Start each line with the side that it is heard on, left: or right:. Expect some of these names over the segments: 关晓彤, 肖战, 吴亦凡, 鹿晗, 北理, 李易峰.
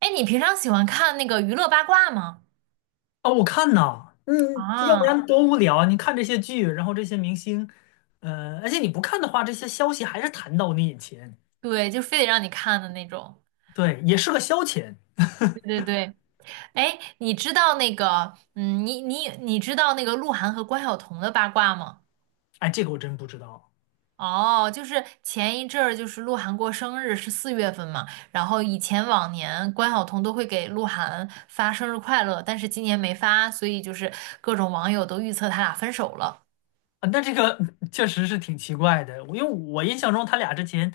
right: 哎，你平常喜欢看那个娱乐八卦吗？
left: 啊，我看呐，要不
right: 啊，
left: 然多无聊啊！你看这些剧，然后这些明星，而且你不看的话，这些消息还是弹到你眼前。
right: 对，就非得让你看的那种。
left: 对，也是个消遣。
right: 对对对，哎，你知道那个，你知道那个鹿晗和关晓彤的八卦吗？
left: 哎，这个我真不知道。
right: 哦，就是前一阵儿，就是鹿晗过生日是四月份嘛，然后以前往年关晓彤都会给鹿晗发生日快乐，但是今年没发，所以就是各种网友都预测他俩分手了。
left: 啊，那这个 确实是挺奇怪的。我因为我印象中他俩之前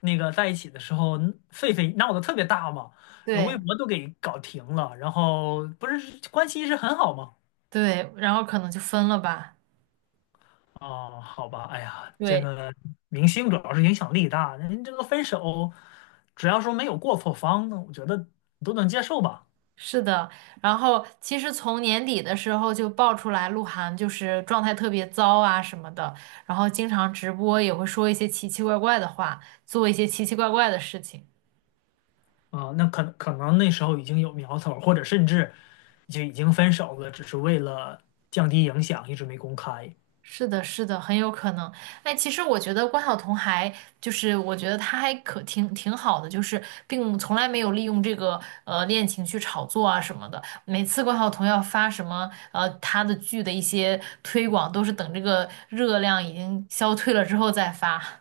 left: 那个在一起的时候，狒狒闹得特别大嘛，然后微
right: 对
left: 博都给搞停了，然后不是关系一直很好吗？
right: 对，然后可能就分了吧。
left: 哦，好吧。哎呀，这
right: 对。
left: 个明星主要是影响力大，人这个分手，只要说没有过错方，那我觉得都能接受吧。
right: 是的，然后其实从年底的时候就爆出来鹿晗就是状态特别糟啊什么的，然后经常直播也会说一些奇奇怪怪的话，做一些奇奇怪怪的事情。
left: 啊、那可能那时候已经有苗头，或者甚至就已经分手了，只是为了降低影响，一直没公开。
right: 是的，是的，很有可能。哎，其实我觉得关晓彤还就是我觉得她还可挺好的，就是并从来没有利用这个恋情去炒作啊什么的。每次关晓彤要发什么她的剧的一些推广，都是等这个热量已经消退了之后再发。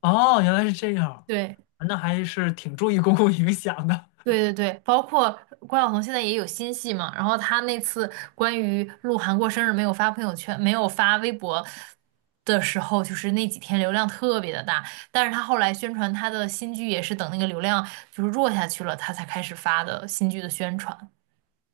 left: 哦，原来是这样，
right: 对
left: 那还是挺注意公共影响的。
right: 对对对，包括关晓彤现在也有新戏嘛，然后她那次关于鹿晗过生日没有发朋友圈，没有发微博的时候，就是那几天流量特别的大，但是她后来宣传她的新剧也是等那个流量就是弱下去了，她才开始发的新剧的宣传。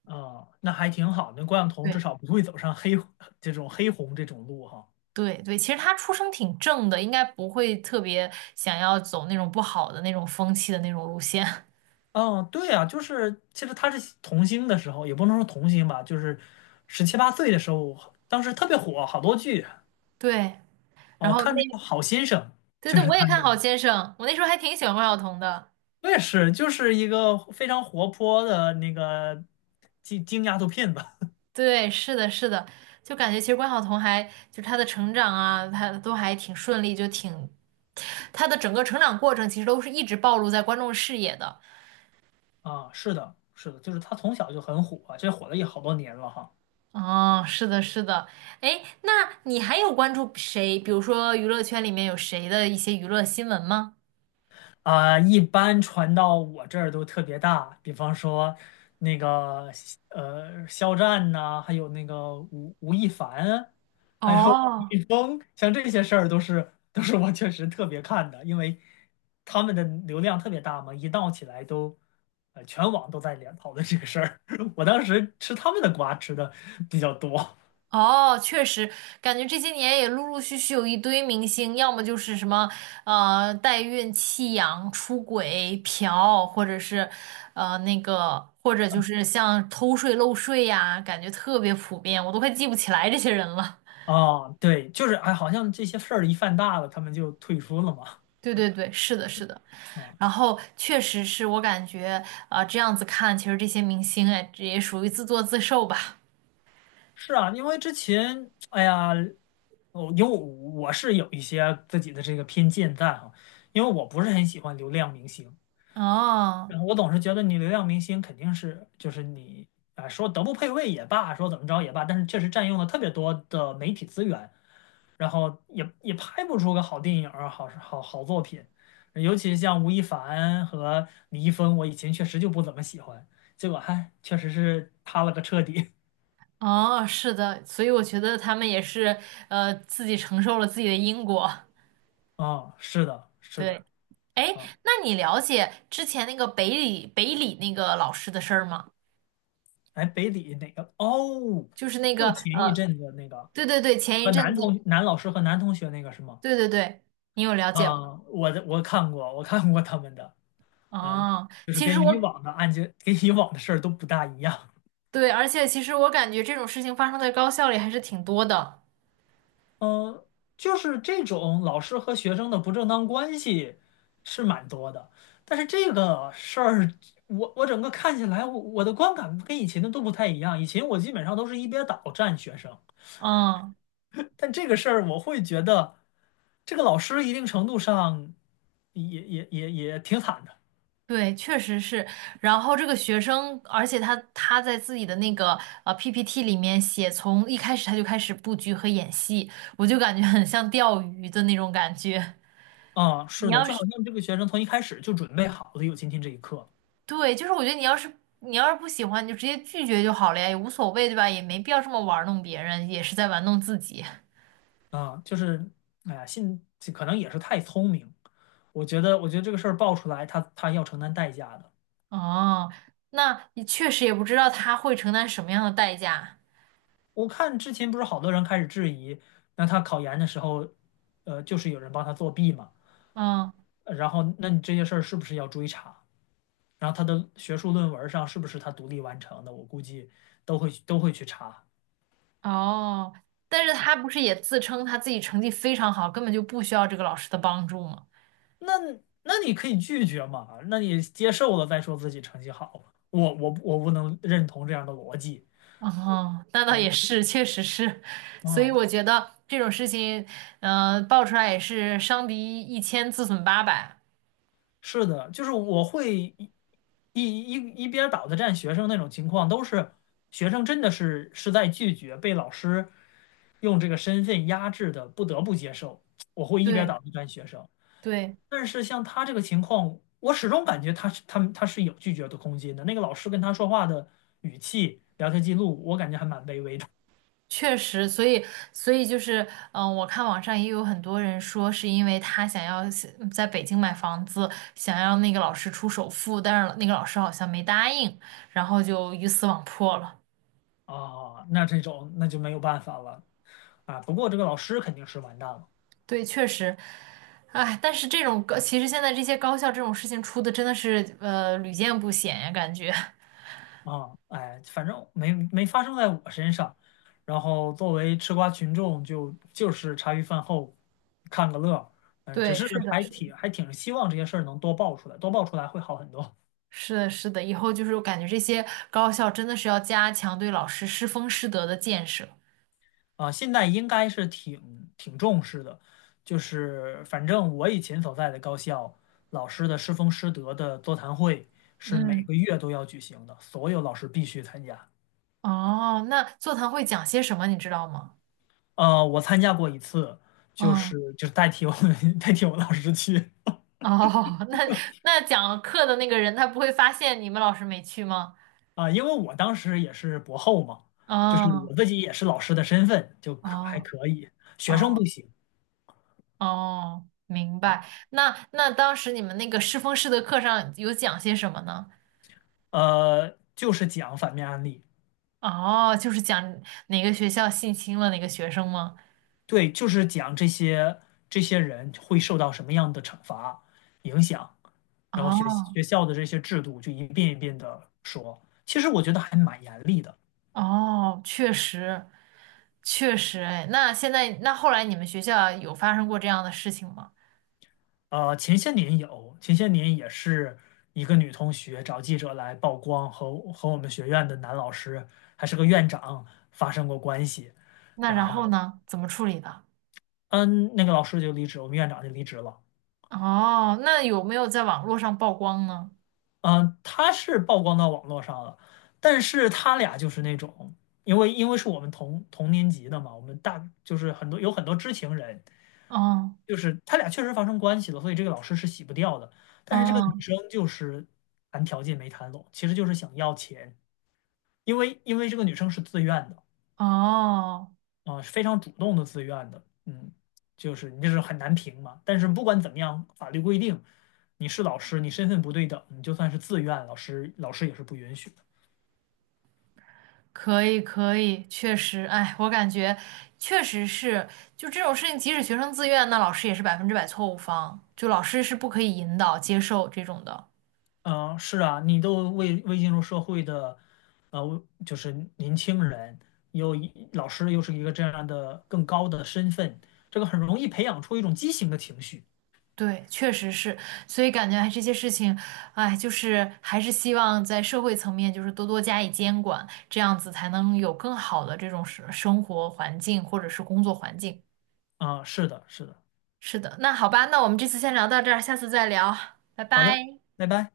left: 啊、那还挺好的，那关晓彤至
right: 对
left: 少不会走上黑 这种黑红这种路哈。
right: 对对，其实她出身挺正的，应该不会特别想要走那种不好的那种风气的那种路线。
left: 嗯，对啊，就是其实他是童星的时候，也不能说童星吧，就是十七八岁的时候，当时特别火，好多剧
right: 对，然
left: 哦，
right: 后
left: 看那个《好先生》，
right: 对
left: 就
right: 对，
left: 是
right: 我也
left: 他演
right: 看好
left: 的。
right: 先生，我那时候还挺喜欢关晓彤的。
left: 我也是，就是一个非常活泼的那个京京丫头片子。
right: 对，是的，是的，就感觉其实关晓彤还就是她的成长啊，她都还挺顺利，她的整个成长过程其实都是一直暴露在观众视野的。
left: 啊，是的，是的，就是他从小就很火，这火了也好多年了哈。
right: 哦，是的，是的，哎，那你还有关注谁？比如说娱乐圈里面有谁的一些娱乐新闻吗？
left: 啊、一般传到我这儿都特别大，比方说那个呃肖战呐、还有那个吴亦凡，还有李
right: 哦
left: 易峰，像这些事儿都是我确实特别看的，因为他们的流量特别大嘛，一闹起来都呃全网都在聊讨论这个事儿。我当时吃他们的瓜吃的比较多。
right: 哦，确实，感觉这些年也陆陆续续有一堆明星，要么就是什么代孕、弃养、出轨、嫖，或者是那个，或者就是像偷税漏税呀，感觉特别普遍，我都快记不起来这些人了。
left: 啊、对，就是哎，好像这些事儿一犯大了，他们就退出了嘛。
right: 对对对，是的，是的。
left: 啊。
right: 然后确实是我感觉啊、这样子看，其实这些明星哎，这也属于自作自受吧。
left: 是啊，因为之前，哎呀，我是有一些自己的这个偏见在哈，因为我不是很喜欢流量明星，
right: 哦
left: 然后我总是觉得你流量明星肯定是就是你啊，说德不配位也罢，说怎么着也罢，但是确实占用了特别多的媒体资源，然后也拍不出个好电影儿、好作品，尤其像吴亦凡和李易峰，我以前确实就不怎么喜欢，结果还确实是塌了个彻底。
right: 哦，是的，所以我觉得他们也是自己承受了自己的因果。
left: 啊，是的，是的。
right: 对，哎，
left: 啊。
right: 那你了解之前那个北理那个老师的事儿吗？
left: 哎，北理哪个？哦，
right: 就是那
left: 就
right: 个，
left: 前一阵子那个
right: 对对对，前一
left: 和
right: 阵
left: 男
right: 子，
left: 同男老师和男同学那个是吗？
right: 对对对，你有了解吗？
left: 啊、我看过，我看过他们的。嗯，
right: 啊，
left: 就是
right: 其实
left: 跟以
right: 我
left: 往的案件，跟以往的事儿都不大一样。
right: 对，而且其实我感觉这种事情发生在高校里还是挺多的。
left: 嗯，就是这种老师和学生的不正当关系是蛮多的，但是这个事儿，我整个看起来，我的观感跟以前的都不太一样。以前我基本上都是一边倒站学生，
right: 嗯，
left: 但这个事儿我会觉得，这个老师一定程度上也挺惨的。
right: 对，确实是。然后这个学生，而且他在自己的那个PPT 里面写，从一开始他就开始布局和演戏，我就感觉很像钓鱼的那种感觉。
left: 啊，
right: 你
left: 是的，
right: 要
left: 就好
right: 是
left: 像这个学生从一开始就准备好了有今天这一刻。
right: 对，就是我觉得你要是不喜欢，你就直接拒绝就好了呀，也无所谓，对吧？也没必要这么玩弄别人，也是在玩弄自己。
left: 啊，就是哎呀，信可能也是太聪明，我觉得这个事儿爆出来，他他要承担代价的。
right: 哦，那你确实也不知道他会承担什么样的代价。
left: 我看之前不是好多人开始质疑，那他考研的时候，呃，就是有人帮他作弊嘛，
right: 嗯，
left: 呃然后那你这些事儿是不是要追查？然后他的学术论文上是不是他独立完成的，我估计都会去查。
right: 哦，但是他不是也自称他自己成绩非常好，根本就不需要这个老师的帮助吗？
left: 那那你可以拒绝嘛？那你接受了再说自己成绩好，我不能认同这样的逻辑。
right: 哦，那倒
left: 啊，啊，
right: 也是，确实是。所以我觉得这种事情，爆出来也是伤敌一千，自损八百。
left: 是的，就是我会一一一边倒的站学生那种情况，都是学生真的是在拒绝被老师用这个身份压制的，不得不接受。我会一边
right: 对
left: 倒的站学生。
right: 对。
left: 但是像他这个情况，我始终感觉他是有拒绝的空间的。那个老师跟他说话的语气、聊天记录，我感觉还蛮卑微的。
right: 确实，所以就是，我看网上也有很多人说，是因为他想要是在北京买房子，想要那个老师出首付，但是那个老师好像没答应，然后就鱼死网破了。
left: 啊，那这种那就没有办法了。啊，不过这个老师肯定是完蛋了。
right: 对，确实，哎，但是这种高，其实现在这些高校这种事情出的真的是屡见不鲜呀，感觉。
left: 啊，哎，反正没发生在我身上。然后作为吃瓜群众就，就是茶余饭后看个乐儿。嗯，只
right: 对，
left: 是
right: 是的，
left: 还
right: 是的，
left: 挺还挺希望这些事儿能多爆出来，多爆出来会好很多。
right: 是的，是的，以后就是我感觉这些高校真的是要加强对老师师风师德的建设。
left: 啊，现在应该是挺挺重视的，就是反正我以前所在的高校老师的师风师德的座谈会是每
right: 嗯。
left: 个月都要举行的，所有老师必须参加。
right: 哦，那座谈会讲些什么，你知道吗？
left: 呃，我参加过一次，就
right: 嗯，
left: 是就是代替我 代替我老师去。
right: 哦，那那讲课的那个人他不会发现你们老师没去吗？
left: 啊，因为我当时也是博后嘛，就是
right: 哦，
left: 我自己也是老师的身份，就可还
right: 哦，
left: 可以，学生不
right: 哦，
left: 行。
right: 哦，明白。那那当时你们那个师风师的课上有讲些什么呢？
left: 呃，就是讲反面案例。
right: 哦，就是讲哪个学校性侵了哪个学生吗？
left: 对，就是讲这些这些人会受到什么样的惩罚影响，然后学
right: 哦，
left: 学校的这些制度就一遍一遍的说。其实我觉得还蛮严厉的。
right: 哦，确实，确实，哎，那现在那后来你们学校有发生过这样的事情吗？
left: 呃，前些年有，前些年也是一个女同学找记者来曝光和我们学院的男老师还是个院长发生过关系，
right: 那
left: 然
right: 然后
left: 后
right: 呢？怎么处理的？
left: 嗯，那个老师就离职，我们院长就离职了。
right: 哦，那有没有在网络上曝光呢？
left: 嗯，他是曝光到网络上了，但是他俩就是那种，因为是我们同年级的嘛，我们大就是很多有很多知情人，
right: 哦
left: 就是他俩确实发生关系了，所以这个老师是洗不掉的。但是这个女
right: 哦
left: 生就是谈条件没谈拢，其实就是想要钱，因为这个女生是自愿的。
right: 哦，
left: 啊，是非常主动的自愿的。嗯，就是你这是很难评嘛。但是不管怎么样，法律规定你是老师，你身份不对等，你就算是自愿，老师也是不允许的。
right: 可以可以，确实，哎，我感觉确实是，就这种事情，即使学生自愿，那老师也是百分之百错误方，就老师是不可以引导接受这种的。
left: 嗯，是啊，你都未进入社会的，呃，就是年轻人，又一老师又是一个这样的更高的身份，这个很容易培养出一种畸形的情绪。
right: 对，确实是，所以感觉哎，这些事情，哎，就是还是希望在社会层面，就是多多加以监管，这样子才能有更好的这种生活环境或者是工作环境。
left: 啊，是的，是的。
right: 是的，那好吧，那我们这次先聊到这儿，下次再聊，拜
left: 好
right: 拜。
left: 的，拜拜。